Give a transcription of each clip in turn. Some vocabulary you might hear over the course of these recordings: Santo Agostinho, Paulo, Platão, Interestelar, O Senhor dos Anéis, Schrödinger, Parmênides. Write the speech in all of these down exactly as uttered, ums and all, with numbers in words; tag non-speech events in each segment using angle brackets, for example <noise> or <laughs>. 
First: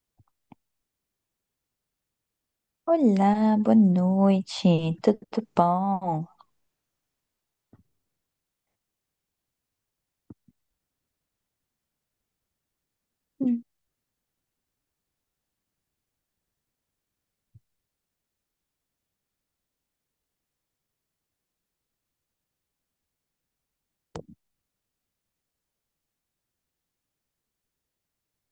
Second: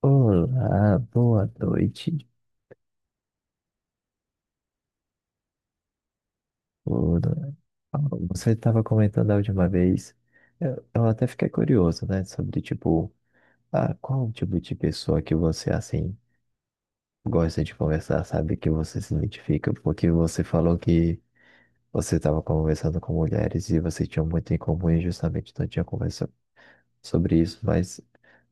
Olá, boa noite. Olá, boa noite, tudo bom? Olá. Paulo, Você estava comentando a última vez, eu, eu até fiquei curioso, né, sobre tipo, Hum. ah, qual o tipo de pessoa que você assim gosta de conversar, sabe, que você se identifica, porque você falou que você estava conversando com mulheres e vocês tinham muito em comum e justamente não tinha conversa sobre isso, mas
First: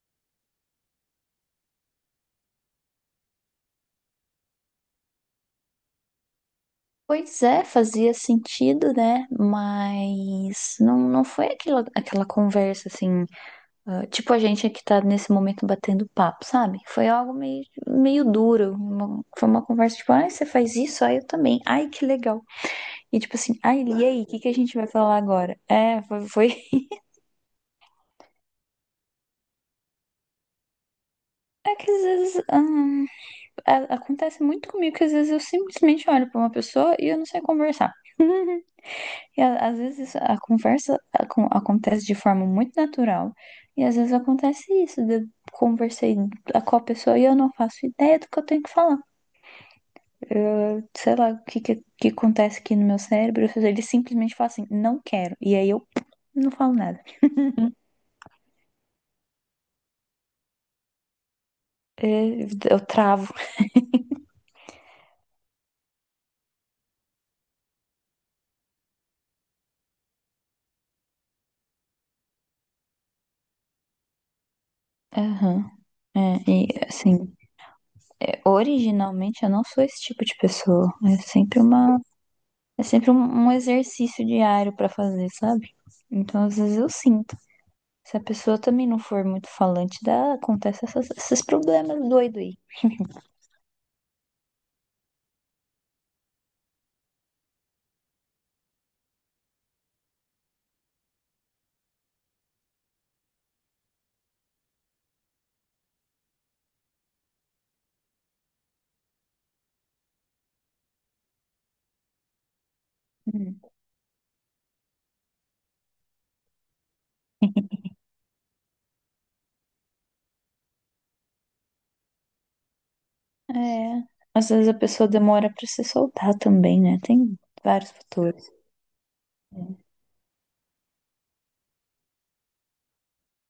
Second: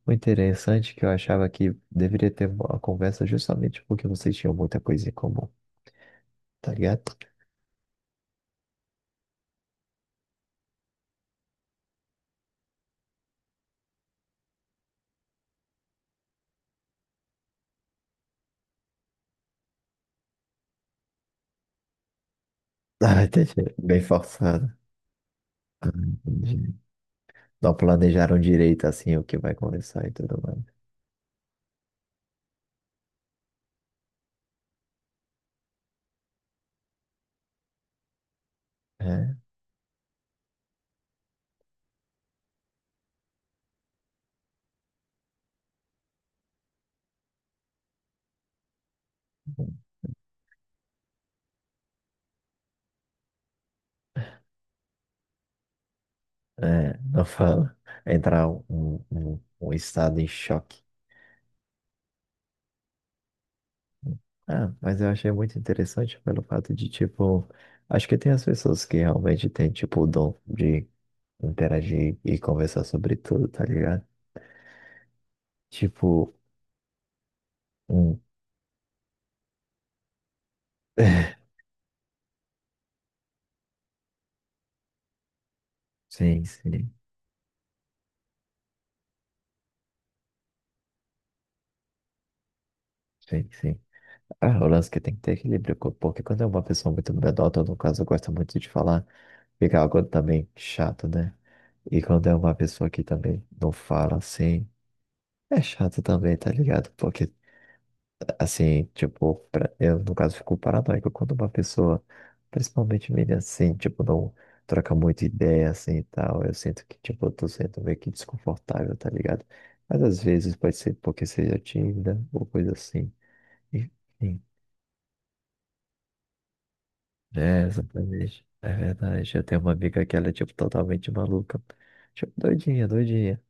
o interessante é que eu achava que deveria ter uma conversa justamente porque vocês tinham muita coisa em comum, tá ligado? Pois <laughs> é, fazia sentido, né? Mas não, não foi aquela, aquela conversa assim, ah, tipo a gente aqui tá nesse momento batendo papo, sabe? Foi algo meio, meio duro. uma- foi uma conversa tipo, ai, você faz isso, ai, eu também, ai, que legal. E Ah, tipo assim, entendi. ai, Bem e aí, o que que a forçado. gente vai falar agora? Ah, É, foi, foi. entendi. <laughs> Não planejaram direito assim o que vai conversar e tudo mais. É que às vezes, hum, a- acontece muito comigo que às vezes eu simplesmente olho pra uma pessoa e eu não sei conversar. É, E a- às vezes a conversa acon- acontece de forma muito natural, e às vezes acontece isso, de eu conversei a- com a pessoa e eu não faço ideia do que eu tenho que falar. Eu, sei lá o que, que, que acontece aqui no meu cérebro, ele simplesmente fala assim, não quero, e aí eu não falo é, nada. não fala. Entrar um, um, um estado em choque. É, Eu travo. Ah, mas eu achei muito interessante pelo fato de, tipo, acho que tem as pessoas que realmente têm, tipo, o dom de interagir e conversar sobre tudo, tá ligado? Aham. Tipo, É, e assim, um. é, originalmente eu não sou esse tipo de pessoa. É <laughs> sempre uma, é sempre um, um exercício diário pra fazer, sabe? Sim, Então, às vezes eu sim, sinto. Se a pessoa também não for muito falante, dá, acontece essas- esses problemas doido aí. sim, sim. Ah, o lance que tem que ter equilíbrio, co- porque quando é uma pessoa muito medrota, no caso, gosta muito de falar, fica algo também chato, né? E quando é uma pessoa que também não fala assim, é chato também, tá ligado? Porque, assim, tipo, pra- eu no caso fico paranoico quando uma pessoa, principalmente menina Hum. assim, tipo, não troca muita ideia assim e tal. Eu sinto que, tipo, eu tô sendo meio que desconfortável, tá ligado? Mas às vezes pode ser porque seja tímida ou coisa assim. É, Enfim, às vezes a pessoa demora pra se soltar também, né? Tem é, vários exatamente. fatores. É verdade. Eu tenho uma É. amiga que ela é, tipo, totalmente maluca. Tipo, doidinha, doidinha.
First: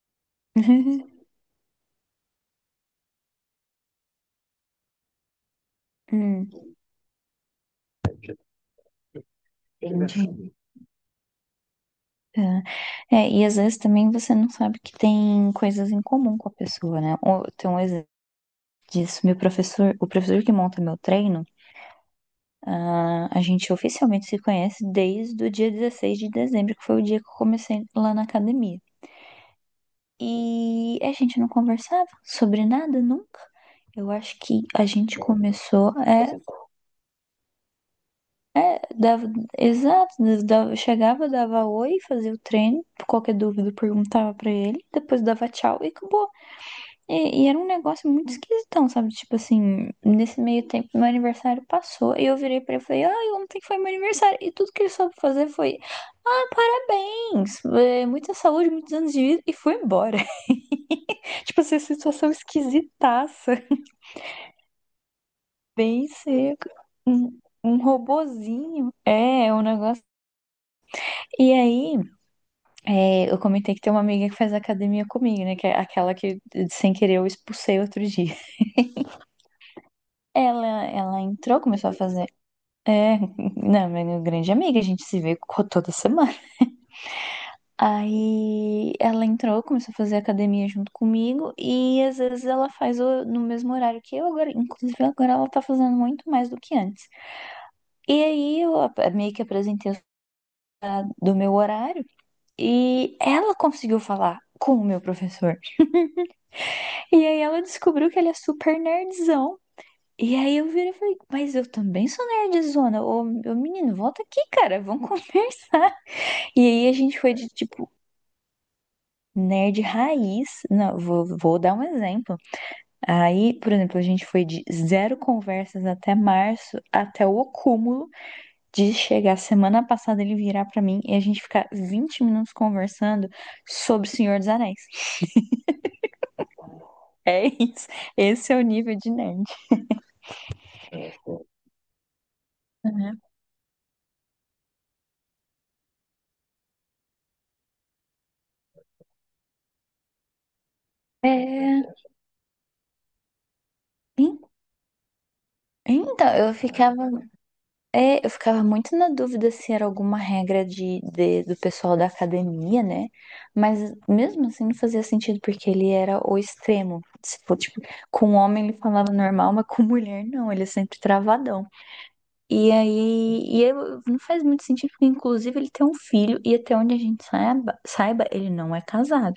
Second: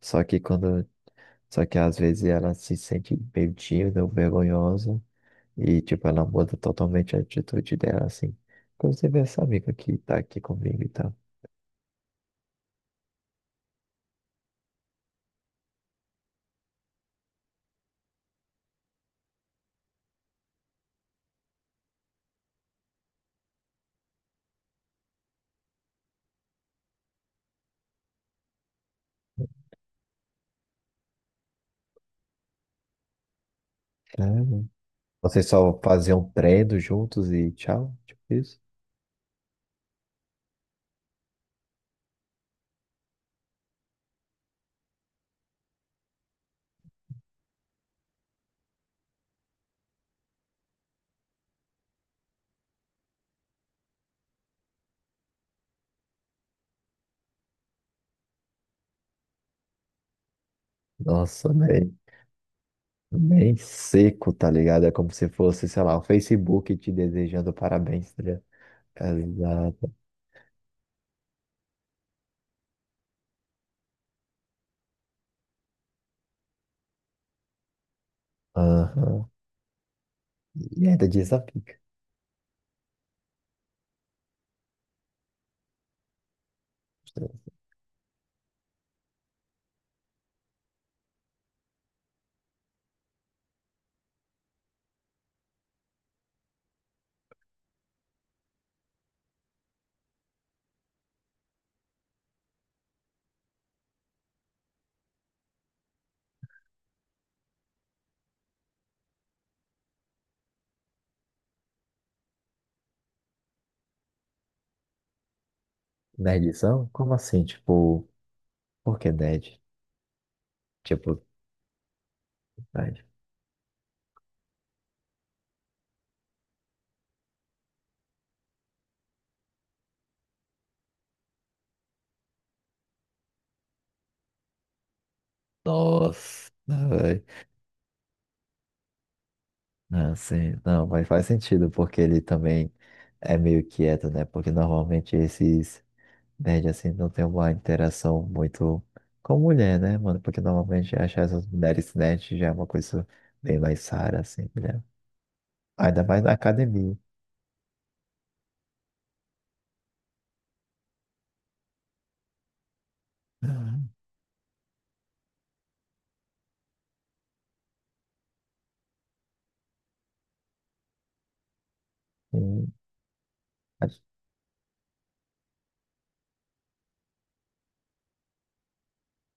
Só que quando <laughs> Só que às vezes ela se sente meio tímida ou vergonhosa e, tipo, ela Hum, muda totalmente a atitude dela, assim. Inclusive essa amiga que tá aqui entendi. comigo e tal. Tá. É, e às vezes também você não sabe que tem coisas em comum com a pessoa, né? Ou- Tem um exemplo disso. Meu professor, o professor que monta meu treino, ah, a gente oficialmente se conhece desde o dia dezesseis de dezembro, que foi o dia que eu comecei lá na academia. E a gente não conversava sobre nada nunca. Eu acho que Caramba. a gente Vocês só começou, faziam é, treino juntos e tchau, tipo isso? é, dava, exato, dava- chegava, dava oi, fazia o treino, qualquer dúvida eu perguntava pra ele, depois dava tchau e acabou. E, e era um negócio muito esquisitão, sabe? Tipo assim, nesse meio tempo meu aniversário passou e eu virei pra ele e falei, ai, ontem foi meu aniversário. E tudo que ele soube fazer foi, ah, parabéns, eh, muita saúde, muitos anos de vida e foi embora. <laughs> Nossa, Tipo, essa bem, situação esquisitaça. bem seco, tá ligado? É como se fosse, sei lá, o Bem seco. Facebook te Um, desejando um parabéns, tá ligado? robozinho. É, é um Exato. negócio. E aí, é, eu comentei que tem uma amiga que faz academia comigo, né? Que é aquela que, sem querer, eu expulsei outro dia. Aham. Ela, E ainda ela desafio entrou, começou a fazer. É, <laughs> não, minha grande amiga, a gente se vê co- toda semana. Aí ela entrou, começou a fazer academia junto comigo e às vezes ela faz o- no mesmo horário que eu agora. Inclusive agora ela tá fazendo muito mais do que antes. E aí eu ap- meio que apresentei os- do meu horário e ela conseguiu falar com o meu professor. <laughs> E aí ela descobriu que ele é super nerdzão. E aí eu virei e falei, mas eu também sou nerdzona. Ô, ô menino, volta aqui, cara, vamos <laughs> conversar. na E edição. aí a Como gente foi assim? de tipo. Tipo, por que nerd? Nerd raiz, não, Tipo, vou, vou dar um exemplo. nerd. Aí, por exemplo, a gente foi de zero conversas até março, até o acúmulo de chegar semana passada ele virar pra mim e a gente ficar vinte minutos conversando sobre o Senhor dos Anéis. <laughs> Nossa, velho. É isso. Esse é o nível de nerd. Não, sim, não, mas faz sentido, porque ele também Uhum. é meio quieto, né? Porque normalmente esses nerds assim não tem uma interação muito com mulher, né, mano? Porque normalmente achar essas mulheres É, nerds já é uma coisa bem mais rara, en- assim, né? Ainda mais na então, eu academia. ficava, é, eu ficava muito na dúvida se era alguma regra de, de- do pessoal da academia, né? Uhum. Mas mesmo assim não fazia sentido, porque ele era o extremo. Se for, tipo, com um homem ele falava normal, mas com mulher não, ele é sempre travadão. E Sim, aí, e acho- eu- não faz muito sentido, porque inclusive ele tem um filho, e até onde a gente saiba, saiba, ele não é casado.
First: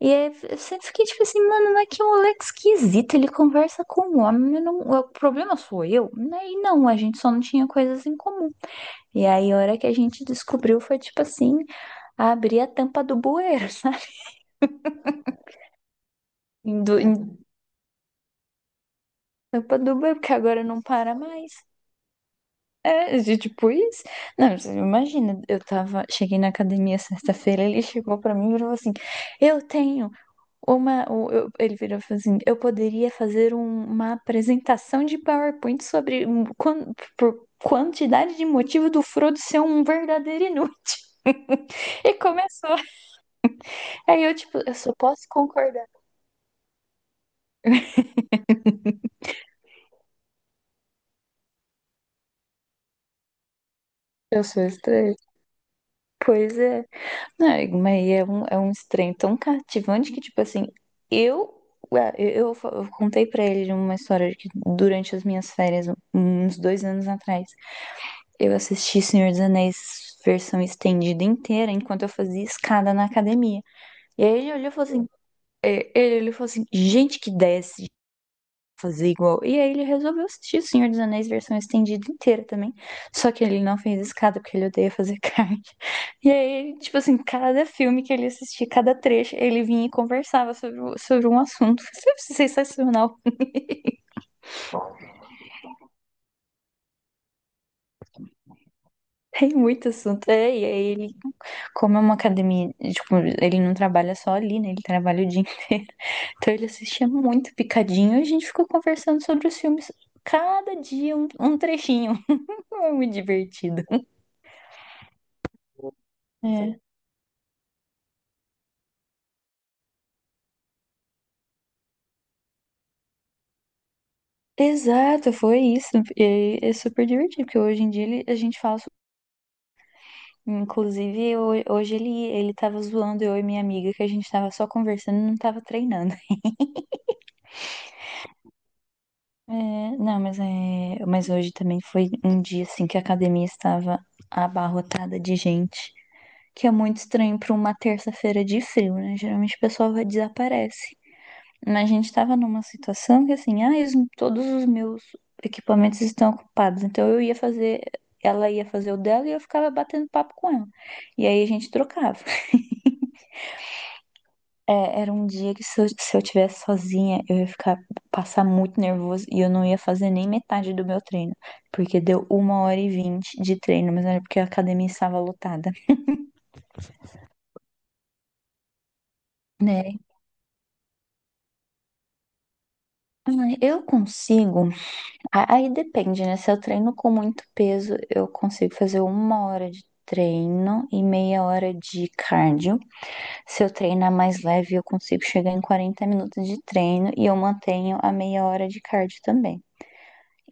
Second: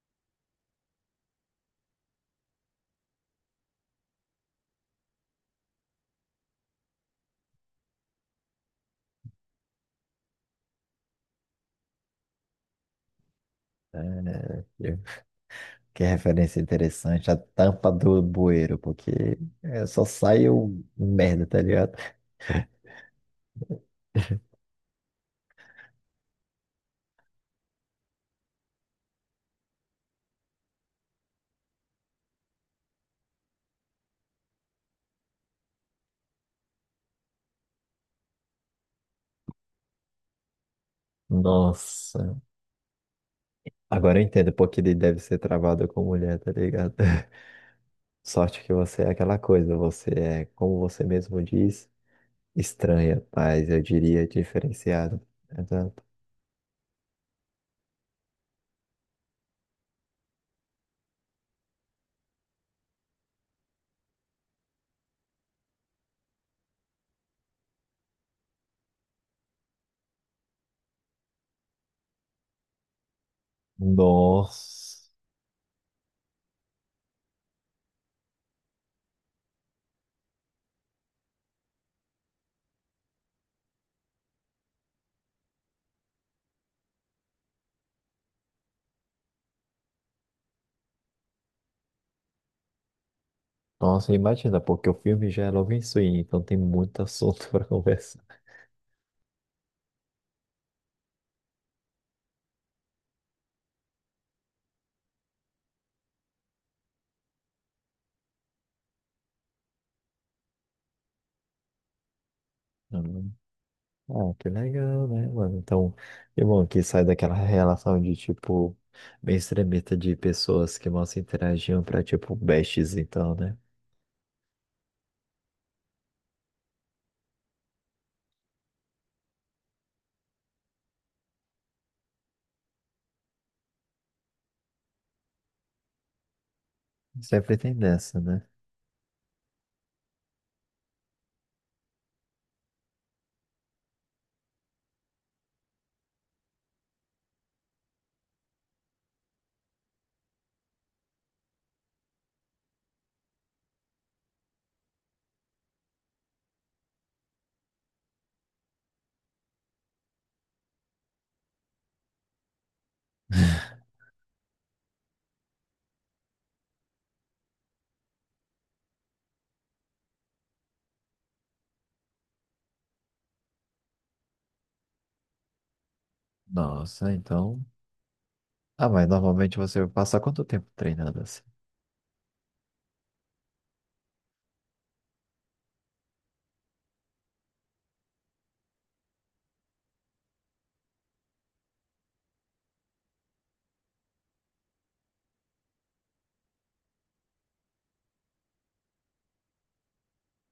E aí eu sempre fiquei tipo assim, mano, mas que moleque esquisito, ele conversa com um homem, eu não, o problema sou eu? Né? E não, a gente só não tinha coisas em comum. E aí a hora que a gente descobriu foi tipo assim, abrir a tampa do bueiro, <laughs> sabe? é, eu- que referência Do, interessante, a em- tampa do bueiro, porque tampa é, do só bueiro, porque sai agora não o para merda, mais. tá ligado? É, de tipo isso. Não, você imagina, eu tava, cheguei na academia sexta-feira, ele chegou pra mim e falou assim: "Eu tenho uma, o- eu- ele virou e falou assim: "Eu poderia fazer um- uma apresentação de PowerPoint sobre hum, quan- por quantidade de motivo do Frodo ser um verdadeiro inútil". <laughs> E Nossa. começou. Agora eu Aí eu entendo tipo, eu porque só ele deve posso ser travado concordar. com mulher, tá ligado? <laughs> Sorte que você é aquela coisa, você é, como você mesmo diz, estranha, mas eu diria Eu sou estranha. diferenciada. Exato. Pois é. É, mas é um, é um, estranho tão cativante que, tipo assim, eu, ué, eu, eu fa- eu contei pra ele uma história de que durante as minhas férias, uns dois anos atrás, eu assisti Senhor dos Anéis versão estendida inteira enquanto eu fazia escada na academia. E aí ele olhou e falou assim, Nossa, é, ele olhou e falou assim, gente que desce, fazer igual. E aí ele resolveu assistir O Senhor dos Anéis versão estendida inteira também. Só que ele não fez escada, porque ele odeia fazer <laughs> carne. E aí, tipo assim, cada filme que ele assistia, cada trecho, ele vinha e conversava sobre, sobre um assunto. Isso é sensacional. nossa, imagina, porque o filme já é logo em swing, então tem muito assunto <laughs> para conversar. Tem muito assunto. É, e aí ele, como é uma academia, tipo, ele não trabalha só ali, né? Ele trabalha o dia inteiro. <laughs> Então ele assistia muito picadinho e a gente ficou conversando sobre os filmes. Cada dia um, um trechinho. <laughs> Foi Muito Uhum. divertido. Ah, que legal, né, mano? Então, que bom É. que sai daquela relação de, tipo, bem extremista de pessoas que mal se interagiam pra, tipo, bestes, então, né? Exato, foi isso. E é super divertido, porque hoje em dia ele- a gente fala. so- Inclusive, ho- hoje ele, ele tava zoando eu e minha amiga, que a gente tava só conversando, não tava treinando. <laughs> Sempre tem dessa, né? É, não, mas, é, mas hoje também foi um dia assim que a academia estava abarrotada de gente, que é muito estranho para uma terça-feira de frio, né? Geralmente o pessoal vai- desaparece. Mas a gente estava numa situação que assim, ah, os- todos os meus equipamentos estão ocupados. Então eu ia fazer, ela ia fazer o dela e eu ficava batendo papo com ela. E aí a gente trocava. <laughs> É, era um dia que se eu, se eu tivesse sozinha, eu ia ficar, passar muito nervoso e eu não ia fazer nem metade do meu treino. Porque deu uma hora e vinte de treino, mas era porque a academia estava lotada, Nossa, então. Ah, mas normalmente você vai né? passar quanto tempo treinando assim? Ah, eu consigo. A- Aí depende, né? Se eu treino com muito peso, eu consigo fazer uma hora de treino e meia hora de cardio. Se eu treinar mais leve, eu consigo chegar em quarenta minutos de treino e eu mantenho a meia hora de cardio também.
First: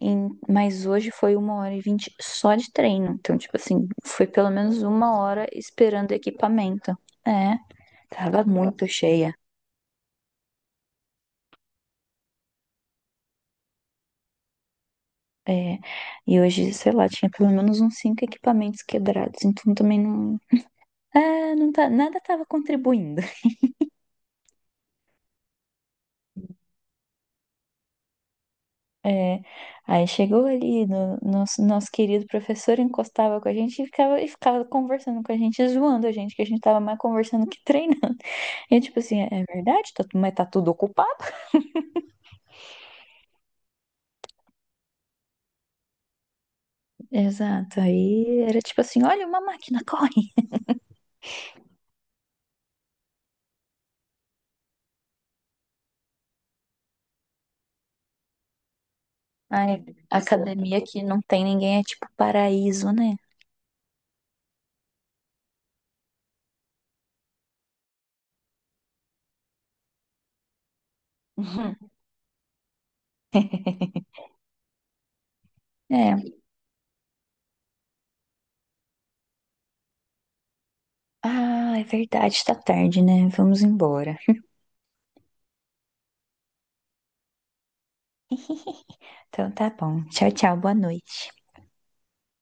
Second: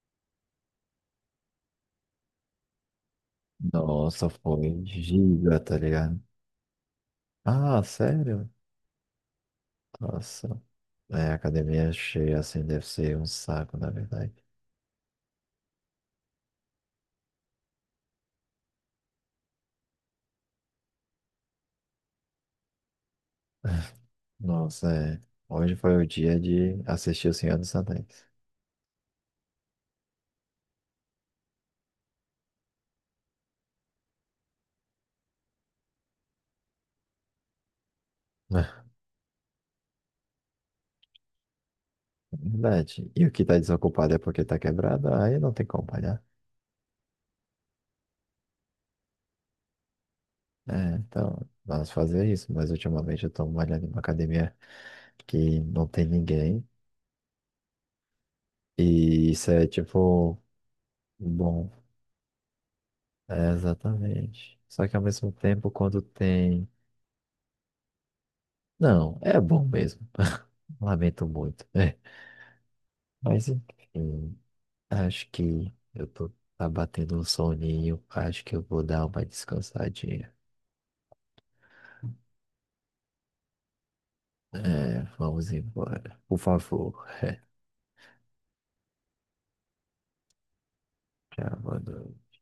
Em- mas hoje foi uma hora e vinte só de treino. Então, tipo assim, foi Nossa, pelo menos foi uma hora giga, tá esperando ligado? equipamento. É, Ah, tava sério? muito cheia. Nossa. É, a academia é cheia assim deve ser um saco, na verdade. É, e hoje, sei lá, tinha pelo menos uns cinco equipamentos quebrados, então também não, ah, não tá, nada estava contribuindo. <laughs> Nossa, é. Hoje foi o dia de assistir O Senhor dos Anéis. É, aí chegou ali, no, nosso, nosso querido professor encostava com a gente e ficava, e ficava conversando com a gente, zoando a gente, que a gente tava mais conversando que <laughs> treinando. E eu, <laughs> tipo assim, é é verdade, tá, tu- mas tá tudo ocupado? Verdade. E o que tá desocupado é porque tá quebrado, aí não tem como malhar. Exato, aí era tipo assim, olha uma máquina, corre! É, então, vamos fazer isso. Mas ultimamente eu tô malhando em uma academia que não tem ninguém. E isso é Aí, a tipo. academia que não tem Bom, ninguém é tipo paraíso, né? <laughs> é, exatamente. Só que ao mesmo tempo, quando tem. Não, é bom mesmo. <laughs> Lamento muito. Uhum. É. Mas enfim, acho que eu tô É, tá batendo um soninho. Acho que eu vou dar uma descansadinha. ah, é verdade, tá tarde, né? Vamos embora. É, vamos embora. Por favor. Então tá bom, tchau, tchau, boa noite. Já boa noite.